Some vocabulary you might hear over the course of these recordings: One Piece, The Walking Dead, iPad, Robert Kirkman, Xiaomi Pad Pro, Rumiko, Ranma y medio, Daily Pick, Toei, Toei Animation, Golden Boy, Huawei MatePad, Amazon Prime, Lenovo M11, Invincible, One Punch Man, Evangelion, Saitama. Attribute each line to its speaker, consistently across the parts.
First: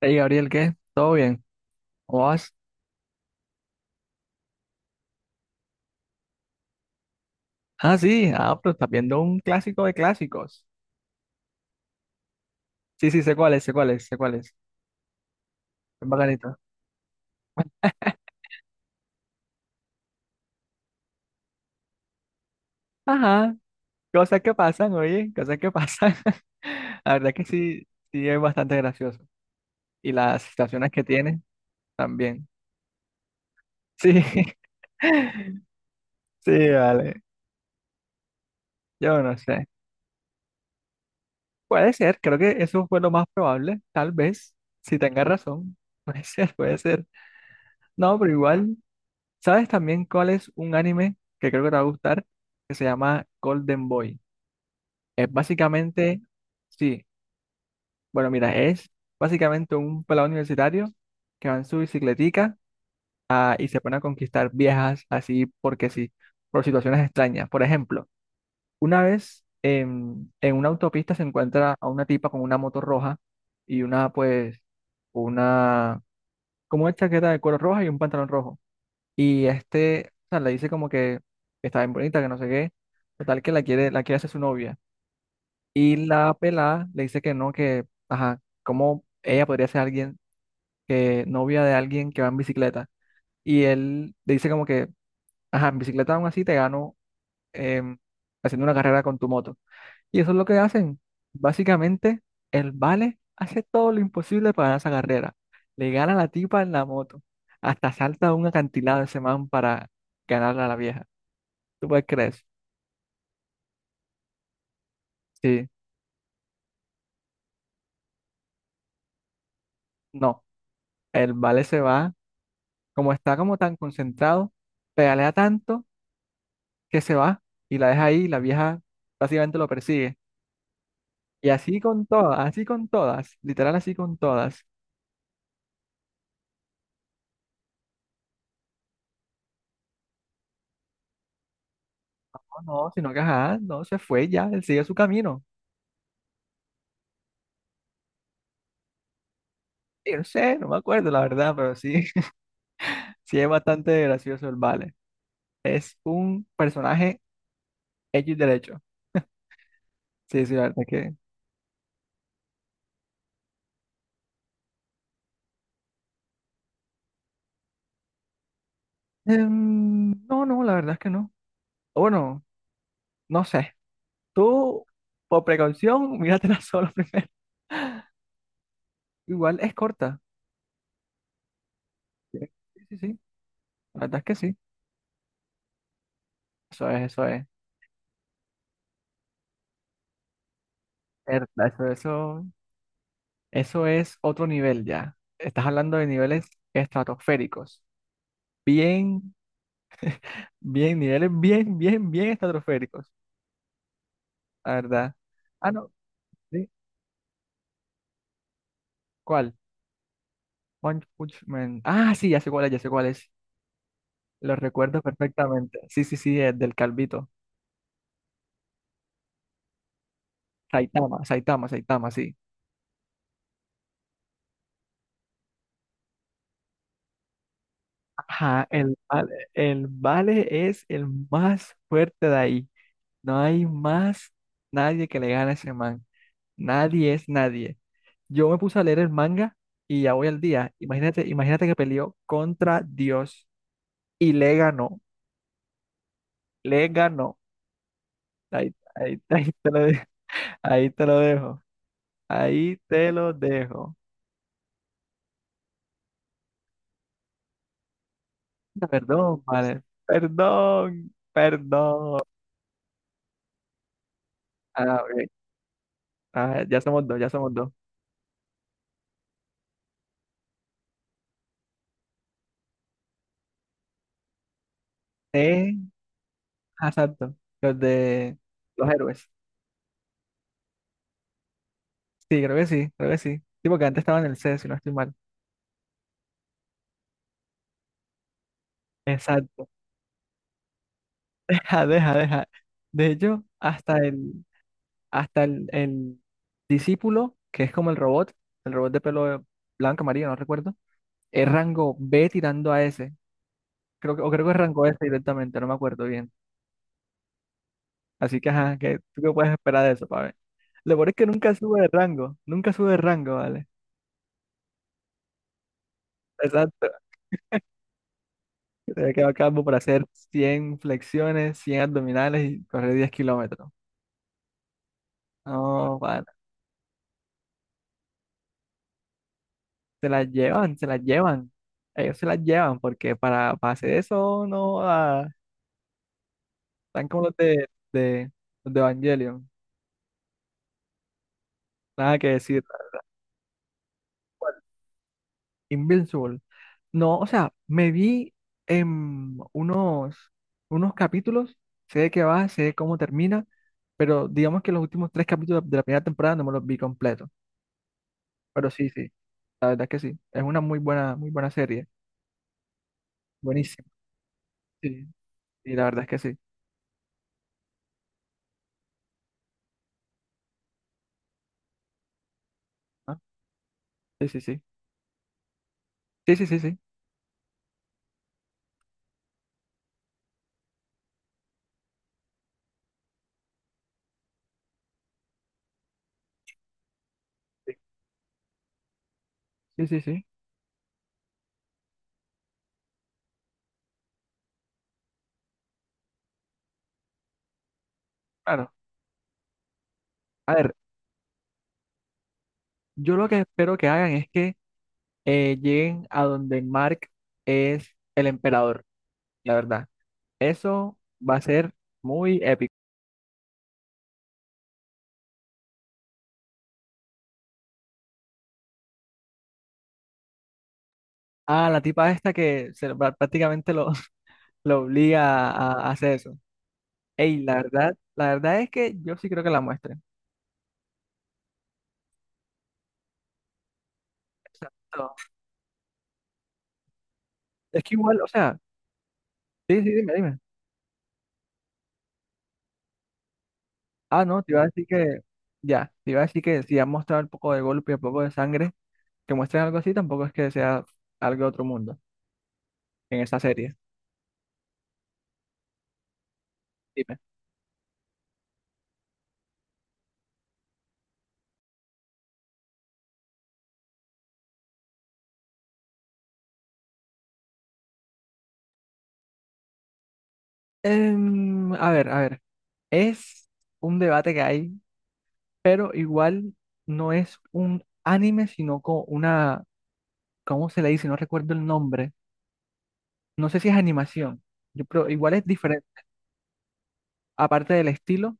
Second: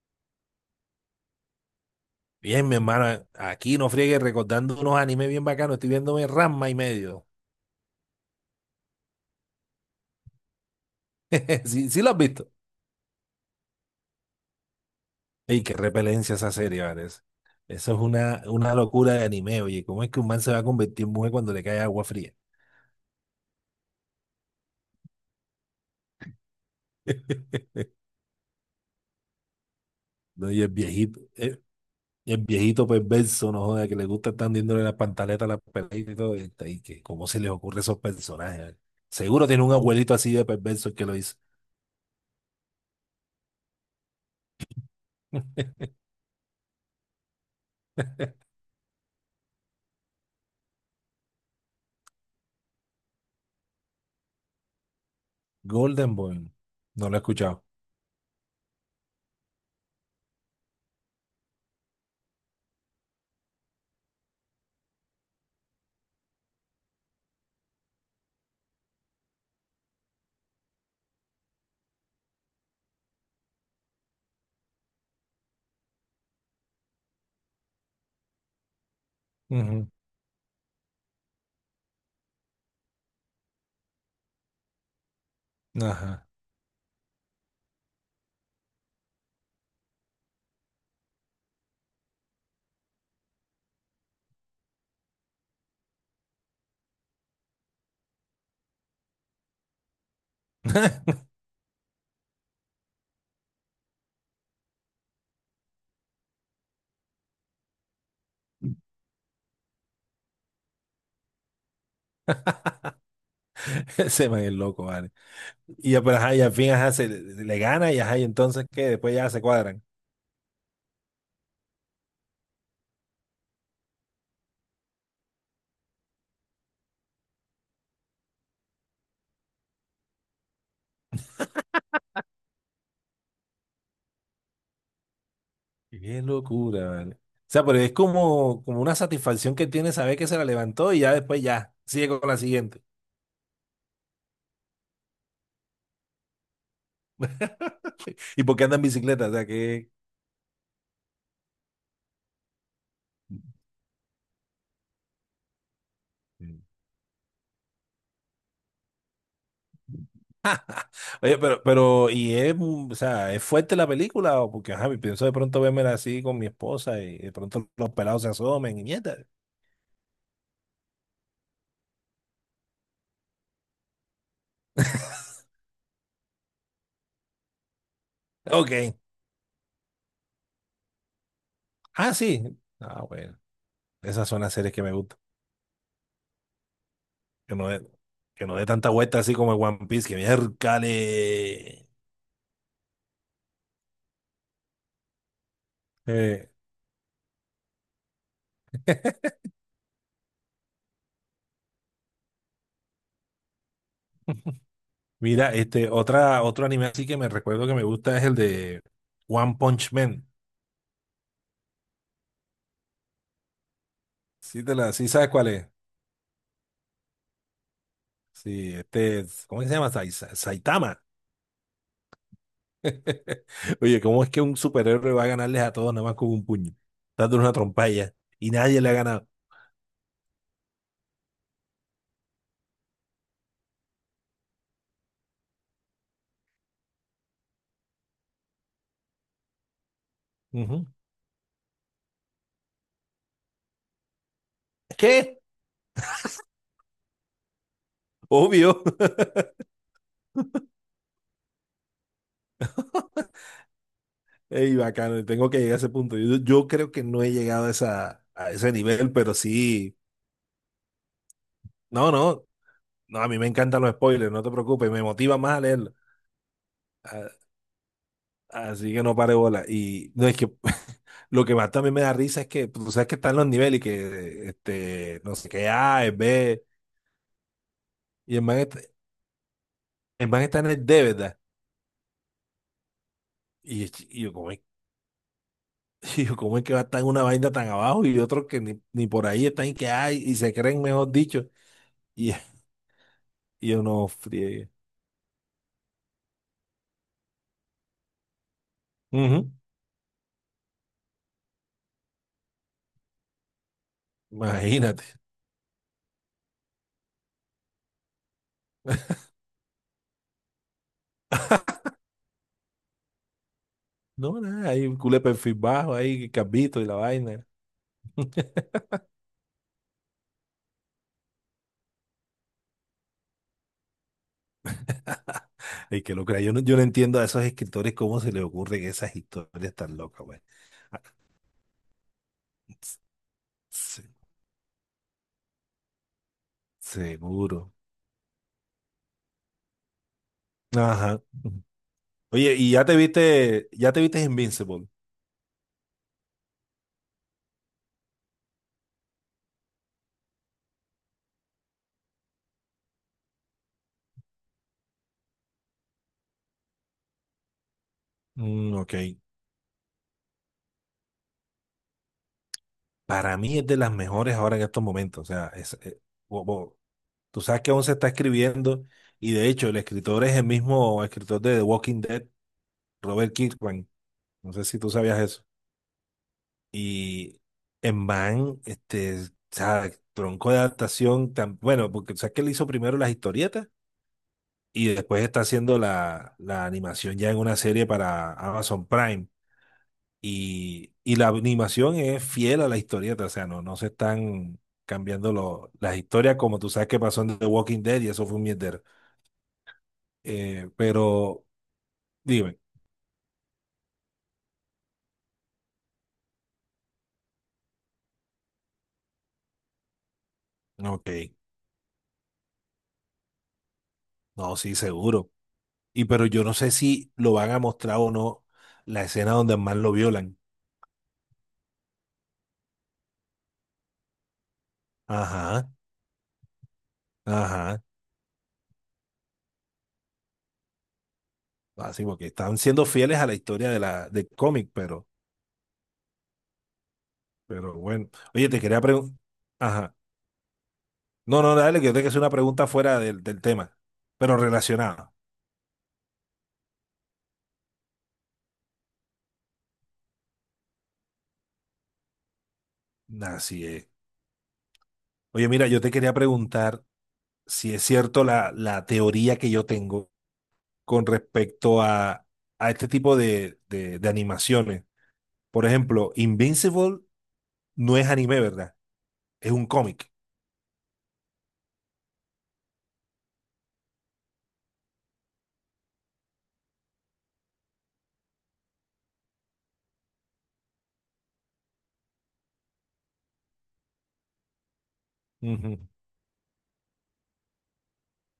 Speaker 1: Hey Gabriel, ¿qué? ¿Todo bien? ¿Cómo vas?
Speaker 2: Bien, mi hermana, aquí no friegue recordando unos animes bien bacanos. Estoy viéndome Ranma y medio.
Speaker 1: Ah, sí, ah, pero estás viendo un clásico de clásicos.
Speaker 2: Sí, sí lo has visto.
Speaker 1: Sí, sí, sé cuál es, sé cuál es, sé cuál es.
Speaker 2: Ey, qué
Speaker 1: Es
Speaker 2: repelencia esa
Speaker 1: bacanito.
Speaker 2: serie, parece. Eso es una locura de anime, oye. ¿Cómo es que un man se va a convertir en mujer cuando le cae agua fría?
Speaker 1: Ajá, cosas que pasan, oye, cosas que pasan. La verdad que sí, sí es bastante gracioso. Y las
Speaker 2: No,
Speaker 1: situaciones que tiene
Speaker 2: y el
Speaker 1: también.
Speaker 2: viejito perverso, no joda, que le
Speaker 1: Sí,
Speaker 2: gusta estar dándole las pantaletas a las peladitas y todo. Y,
Speaker 1: sí,
Speaker 2: y que,
Speaker 1: vale.
Speaker 2: ¿cómo se les ocurre a esos personajes, eh?
Speaker 1: Yo no
Speaker 2: Seguro tiene
Speaker 1: sé.
Speaker 2: un abuelito así de perverso el que lo hizo.
Speaker 1: Puede ser, creo que eso fue lo más probable, tal vez, si tenga razón. Puede ser, puede ser. No, pero igual. ¿Sabes también cuál es un anime que creo que te va a gustar? Que se llama Golden Boy. Es
Speaker 2: Golden
Speaker 1: básicamente,
Speaker 2: Boy.
Speaker 1: sí,
Speaker 2: No lo he escuchado.
Speaker 1: bueno, mira, es básicamente un pelado universitario que va en su bicicletica ah, y se pone a conquistar viejas así porque sí, por situaciones extrañas. Por ejemplo, una vez en una autopista se encuentra a una tipa con una moto roja y una, pues, una, como una chaqueta de color roja y un pantalón rojo. Y
Speaker 2: Ujú.
Speaker 1: este, o sea, le dice como que está bien bonita, que no sé qué. Total, que la quiere hacer su novia. Y
Speaker 2: Ajá.
Speaker 1: la pelada le dice que no, que, ajá, cómo ella podría ser alguien, que novia de alguien que va en bicicleta. Y él le dice como que, ajá, en bicicleta aún así te gano em, haciendo una carrera con tu moto. Y eso es lo que hacen. Básicamente, el Vale hace todo lo imposible para ganar esa carrera. Le gana a la tipa en la moto. Hasta salta a un acantilado ese man para ganarle a la vieja. ¿Tú puedes creer eso?
Speaker 2: Ese man es loco, vale.
Speaker 1: Sí,
Speaker 2: Y ya, pero ajá, y al fin, ajá, le gana y ajá, y entonces, ¿qué? Después ya se cuadran.
Speaker 1: no. El vale se va, como está como tan concentrado, pedalea tanto que se va y la deja ahí y la vieja básicamente lo persigue. Y así con todas, literal así con todas.
Speaker 2: Qué locura, vale. O sea, pero es como, como una satisfacción que tiene saber que se la levantó y ya después ya, sigue con la
Speaker 1: No,
Speaker 2: siguiente.
Speaker 1: no, sino que ajá, no se fue ya, él sigue su camino.
Speaker 2: ¿Y por qué anda en bicicleta? O sea, que...
Speaker 1: Y no sé, no me acuerdo la verdad, pero sí, sí es bastante gracioso el vale. Es un personaje X derecho. Sí, sí, la verdad que...
Speaker 2: Oye, pero, y es, o sea, ¿es fuerte la película? O porque, ajá, pienso de pronto vérmela así con mi esposa y de pronto los pelados se asomen y mierda.
Speaker 1: no, no, la verdad es que no. O bueno, no sé. Tú, por precaución, míratela solo primero.
Speaker 2: Ok.
Speaker 1: Igual es corta.
Speaker 2: Ah,
Speaker 1: Sí,
Speaker 2: sí.
Speaker 1: sí,
Speaker 2: Ah,
Speaker 1: sí.
Speaker 2: bueno.
Speaker 1: La verdad es
Speaker 2: Esas
Speaker 1: que
Speaker 2: son las
Speaker 1: sí.
Speaker 2: series que me gustan.
Speaker 1: Eso es, eso es.
Speaker 2: Que no dé, que no dé tanta vuelta así como el One Piece, que
Speaker 1: Eso,
Speaker 2: miércale.
Speaker 1: eso, eso es otro nivel ya. Estás hablando de niveles
Speaker 2: Eh,
Speaker 1: estratosféricos. Bien, bien, niveles bien, bien, bien estratosféricos. La verdad.
Speaker 2: mira,
Speaker 1: Ah,
Speaker 2: este,
Speaker 1: no.
Speaker 2: otro
Speaker 1: ¿Sí?
Speaker 2: anime así que me recuerdo que me gusta es el de
Speaker 1: ¿Cuál?
Speaker 2: One Punch Man.
Speaker 1: One Punch Man. Ah, sí, ya sé cuál es, ya sé cuál es. Lo
Speaker 2: Sí,
Speaker 1: recuerdo
Speaker 2: sí sabes cuál es.
Speaker 1: perfectamente. Sí, sí, sí, es del Calvito.
Speaker 2: Sí, este, ¿cómo que se llama? Saitama.
Speaker 1: Saitama, Saitama, Saitama, sí.
Speaker 2: Oye, ¿cómo es que un superhéroe va a ganarles a todos nada más con un puño? Dándole una trompalla. Y
Speaker 1: Ajá,
Speaker 2: nadie le ha ganado.
Speaker 1: el Vale es el más fuerte de ahí. No hay más nadie que le gane a ese man. Nadie es nadie. Yo me puse a leer el manga y ya voy al día.
Speaker 2: Ujú.
Speaker 1: Imagínate, imagínate que peleó contra Dios y le ganó.
Speaker 2: ¿Qué?
Speaker 1: Le ganó. Ahí,
Speaker 2: Obvio.
Speaker 1: ahí, ahí te lo dejo. Ahí te lo dejo. Ahí te lo dejo.
Speaker 2: Ey, bacano, tengo que llegar a ese punto. Yo creo que no he llegado a a ese nivel, pero
Speaker 1: Perdón, vale.
Speaker 2: sí.
Speaker 1: Perdón.
Speaker 2: No,
Speaker 1: Perdón.
Speaker 2: no, no, a mí me encantan los spoilers, no te preocupes,
Speaker 1: Ah,
Speaker 2: me
Speaker 1: ok.
Speaker 2: motiva más a leerlo.
Speaker 1: Ah, ya somos dos, ya
Speaker 2: A-
Speaker 1: somos dos.
Speaker 2: Así que no pare bola. Y no es que lo que más también me da risa es que pues, tú sabes que están los niveles y que este no sé qué
Speaker 1: eh
Speaker 2: A es B
Speaker 1: Ah, exacto, los
Speaker 2: y
Speaker 1: de los héroes.
Speaker 2: el man está en el D, ¿verdad?
Speaker 1: Sí, creo que sí, creo que sí. Sí,
Speaker 2: Y,
Speaker 1: porque antes estaba
Speaker 2: y
Speaker 1: en
Speaker 2: yo
Speaker 1: el
Speaker 2: como
Speaker 1: C,
Speaker 2: es,
Speaker 1: si no estoy mal.
Speaker 2: y yo ¿cómo es que va a estar en una vaina tan abajo y otros que ni por ahí están
Speaker 1: Exacto.
Speaker 2: y que hay y se creen mejor dicho
Speaker 1: Deja, deja,
Speaker 2: y,
Speaker 1: deja. De hecho,
Speaker 2: y uno friegue.
Speaker 1: hasta el discípulo, que es como el robot de pelo
Speaker 2: Ujú.
Speaker 1: blanco, amarillo, no recuerdo, es rango B tirando a S. Creo que, o creo que es rango S
Speaker 2: Imagínate.
Speaker 1: directamente, no me acuerdo bien. Así que, ajá, ¿qué, tú qué puedes esperar de eso, pa' ver? Lo peor es que nunca sube de rango, nunca sube de rango, ¿vale?
Speaker 2: No, nada, hay un culé perfil bajo ahí, capito y
Speaker 1: Exacto.
Speaker 2: la vaina.
Speaker 1: Te había quedado calvo para hacer 100 flexiones, 100 abdominales y correr 10 km. No,
Speaker 2: Ay, qué
Speaker 1: pana.
Speaker 2: locura. Yo no entiendo a esos escritores cómo se les ocurren esas historias tan
Speaker 1: Se
Speaker 2: locas,
Speaker 1: las
Speaker 2: güey.
Speaker 1: llevan, se las
Speaker 2: Ah,
Speaker 1: llevan. Ellos se las llevan porque para hacer
Speaker 2: se-
Speaker 1: eso no ah, están como
Speaker 2: Seguro.
Speaker 1: los de Evangelion.
Speaker 2: Ajá.
Speaker 1: Nada que
Speaker 2: Oye,
Speaker 1: decir.
Speaker 2: ¿ya te viste Invincible?
Speaker 1: Invincible. No, o sea, me vi en unos, unos capítulos, sé de qué va, sé cómo termina, pero digamos que los últimos tres capítulos de la primera temporada no me los vi completos. Pero
Speaker 2: Mm,
Speaker 1: sí,
Speaker 2: ok.
Speaker 1: sí, la verdad es que sí. Es una muy buena serie.
Speaker 2: Para mí es de
Speaker 1: Buenísimo.
Speaker 2: las mejores ahora en estos
Speaker 1: Sí,
Speaker 2: momentos. O sea,
Speaker 1: y
Speaker 2: es,
Speaker 1: la verdad es que sí.
Speaker 2: bo- bo- tú sabes que aún se está escribiendo y de hecho el escritor es el mismo escritor de The Walking Dead,
Speaker 1: Ah,
Speaker 2: Robert Kirkman.
Speaker 1: sí, sí,
Speaker 2: No
Speaker 1: sí.
Speaker 2: sé si tú sabías eso.
Speaker 1: Sí, sí, sí, sí.
Speaker 2: Y en Van, este, o sea, tronco de adaptación, tan, bueno, porque sabes que él hizo primero las historietas y después está haciendo la animación ya en una
Speaker 1: Sí,
Speaker 2: serie para Amazon Prime.
Speaker 1: sí, sí. Sí.
Speaker 2: Y la animación es fiel a la historieta, o sea, no se están cambiando las historias como tú sabes que pasó en The Walking Dead y eso fue un
Speaker 1: Claro.
Speaker 2: mierdero.
Speaker 1: A ver,
Speaker 2: Pero dime,
Speaker 1: yo lo que espero que hagan es que lleguen a donde Mark es el emperador, la verdad. Eso
Speaker 2: ok,
Speaker 1: va a ser muy épico.
Speaker 2: no, sí, seguro. Y pero yo no sé si lo van a mostrar o no la escena donde más lo violan.
Speaker 1: Ah, la tipa esta que se lo- prá- prácticamente lo, lo obliga
Speaker 2: Ajá,
Speaker 1: a hacer eso. Ey,
Speaker 2: ajá.
Speaker 1: la verdad es que yo sí creo que la muestren.
Speaker 2: Así porque están siendo fieles a la historia de del cómic,
Speaker 1: Exacto.
Speaker 2: pero
Speaker 1: Es que
Speaker 2: bueno.
Speaker 1: igual, o
Speaker 2: Oye,
Speaker 1: sea,
Speaker 2: te quería preguntar.
Speaker 1: sí, sí,
Speaker 2: Ajá.
Speaker 1: dime, dime.
Speaker 2: No, no, dale, que yo te que hacer una pregunta fuera del tema,
Speaker 1: Ah,
Speaker 2: pero
Speaker 1: no, te iba a decir
Speaker 2: relacionada.
Speaker 1: que, ya, te iba a decir que si han mostrado un poco de golpe y un poco de sangre, que muestren algo así, tampoco es que sea algo de otro mundo en esta
Speaker 2: Así
Speaker 1: serie.
Speaker 2: es. Oye, mira, yo te quería preguntar
Speaker 1: Dime.
Speaker 2: si es cierto la teoría que yo tengo con respecto a este tipo de animaciones. Por ejemplo, Invincible no es anime, ¿verdad? Es un cómic.
Speaker 1: A ver, a ver, es un debate que hay, pero igual no es un anime, sino como una, ¿cómo se le dice? No recuerdo el nombre. No sé si es animación, yo, pero igual es
Speaker 2: Ujú.
Speaker 1: diferente. Aparte del estilo,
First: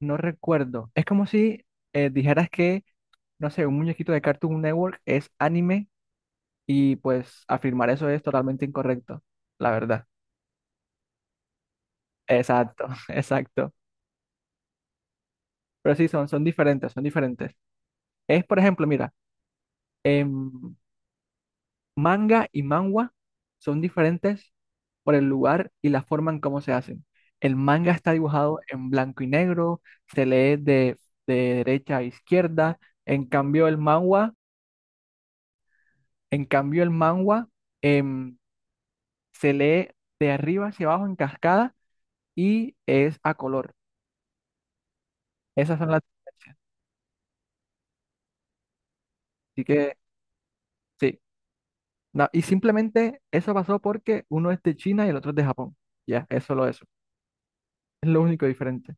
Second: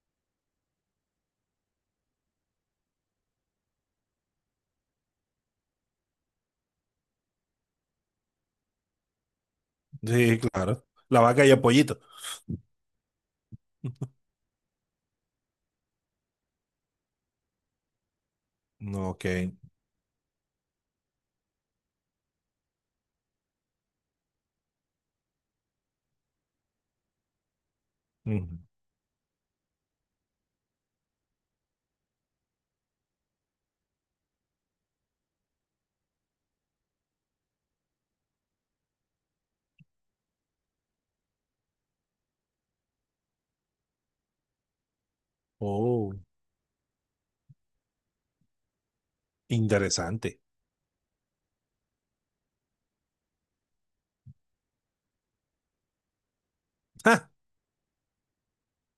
Speaker 1: no recuerdo. Es como si dijeras que, no sé, un muñequito de Cartoon Network es anime. Y pues afirmar eso es totalmente incorrecto, la verdad.
Speaker 2: Sí, claro. La vaca y el pollito.
Speaker 1: Exacto, exacto. Pero sí, son, son diferentes, son diferentes. Es, por ejemplo, mira,
Speaker 2: Ok.
Speaker 1: em, manga y manhwa son diferentes por el lugar y la forma en cómo se hacen. El manga está
Speaker 2: Ujú.
Speaker 1: dibujado en blanco y negro, se lee de derecha a izquierda. En cambio, el manhwa, en cambio, el manhwa em, se lee de arriba hacia abajo en cascada y es a color. Esas son las
Speaker 2: Oh,
Speaker 1: diferencias. Así que
Speaker 2: interesante.
Speaker 1: sí, y simplemente eso pasó porque uno es de China y el otro es de Japón. Ya, es solo eso.
Speaker 2: Ah,
Speaker 1: Es lo único diferente.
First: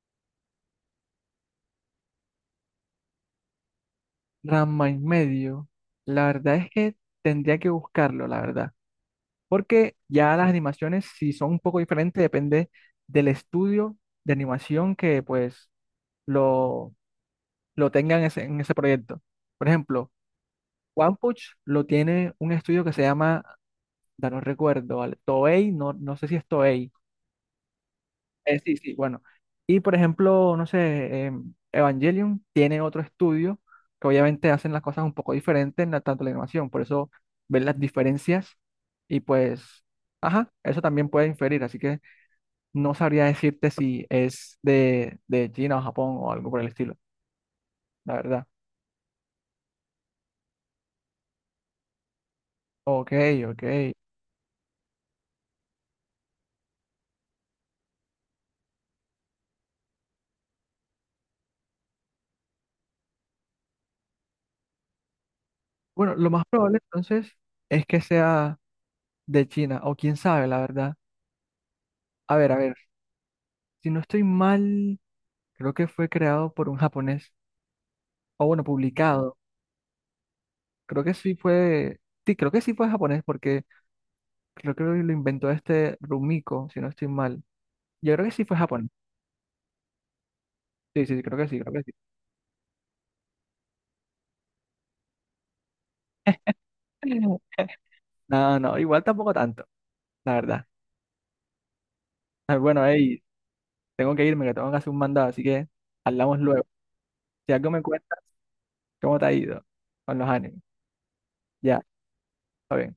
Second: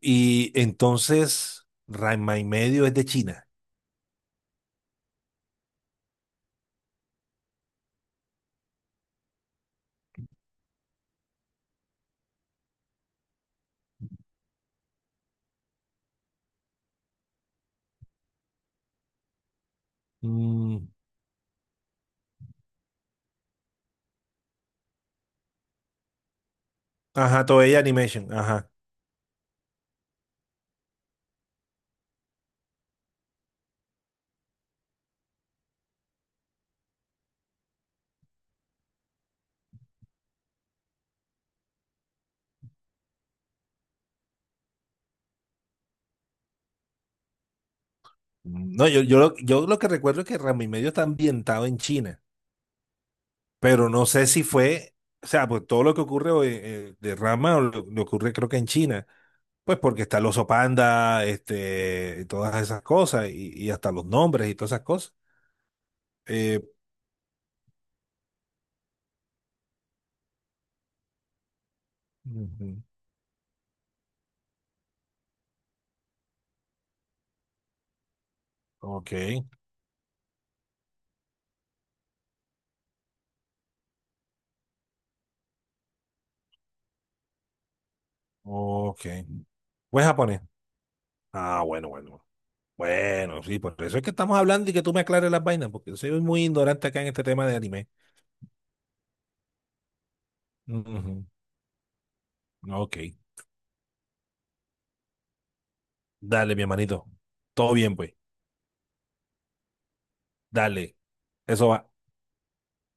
Speaker 2: y entonces, Ranma y medio es de China.
Speaker 1: Ranma y medio, la verdad es que tendría que buscarlo, la verdad. Porque ya las animaciones, si son un poco diferentes, depende del estudio de animación que pues lo, lo tengan en ese proyecto. Por ejemplo,
Speaker 2: Mm,
Speaker 1: One Punch lo tiene un estudio que se llama, ya no recuerdo, ¿vale? Toei, no, no sé si es Toei.
Speaker 2: ajá, Toei Animation, ajá.
Speaker 1: Sí, sí, bueno. Y por ejemplo, no sé, Evangelion tiene otro estudio que obviamente hacen las cosas un poco diferentes en la, tanto la animación, por eso ven las diferencias y pues, ajá, eso también puede inferir, así que no sabría decirte si es de China o Japón o algo por el estilo, la verdad.
Speaker 2: Mm, no, yo lo que recuerdo es que Ranma y medio está ambientado en China,
Speaker 1: Ok, ok.
Speaker 2: pero no sé si fue, o sea, pues todo lo que ocurre hoy, de Ranma o lo ocurre creo que en China, pues porque está el oso panda, este, y todas esas cosas, y hasta los nombres y todas esas cosas.
Speaker 1: Bueno, lo más
Speaker 2: Eh,
Speaker 1: probable entonces es que sea de China, o quién sabe, la verdad. A
Speaker 2: ujú,
Speaker 1: ver, si no estoy mal, creo que fue creado por un japonés. O bueno,
Speaker 2: ok,
Speaker 1: publicado. Creo que sí fue. Sí, creo que sí fue japonés porque creo que lo inventó este Rumiko, si no estoy mal. Yo creo que sí fue japonés.
Speaker 2: ok. Pues japonés.
Speaker 1: Sí, sí, sí, creo que sí,
Speaker 2: Ah,
Speaker 1: creo que
Speaker 2: bueno,
Speaker 1: sí.
Speaker 2: bueno. Bueno, sí, por eso es que estamos hablando y que tú me aclares las vainas, porque soy muy ignorante acá en este tema de anime.
Speaker 1: No, no, igual tampoco tanto, la verdad.
Speaker 2: Ujú.
Speaker 1: Ah, bueno,
Speaker 2: Ok.
Speaker 1: hey, tengo que irme, que tengo que hacer un mandado, así que hablamos
Speaker 2: Dale, mi
Speaker 1: luego.
Speaker 2: hermanito.
Speaker 1: Si algo
Speaker 2: Todo
Speaker 1: me
Speaker 2: bien, pues.
Speaker 1: cuenta, ¿cómo te ha ido con los animes?
Speaker 2: Dale. Eso
Speaker 1: Ya,
Speaker 2: va.
Speaker 1: está bien.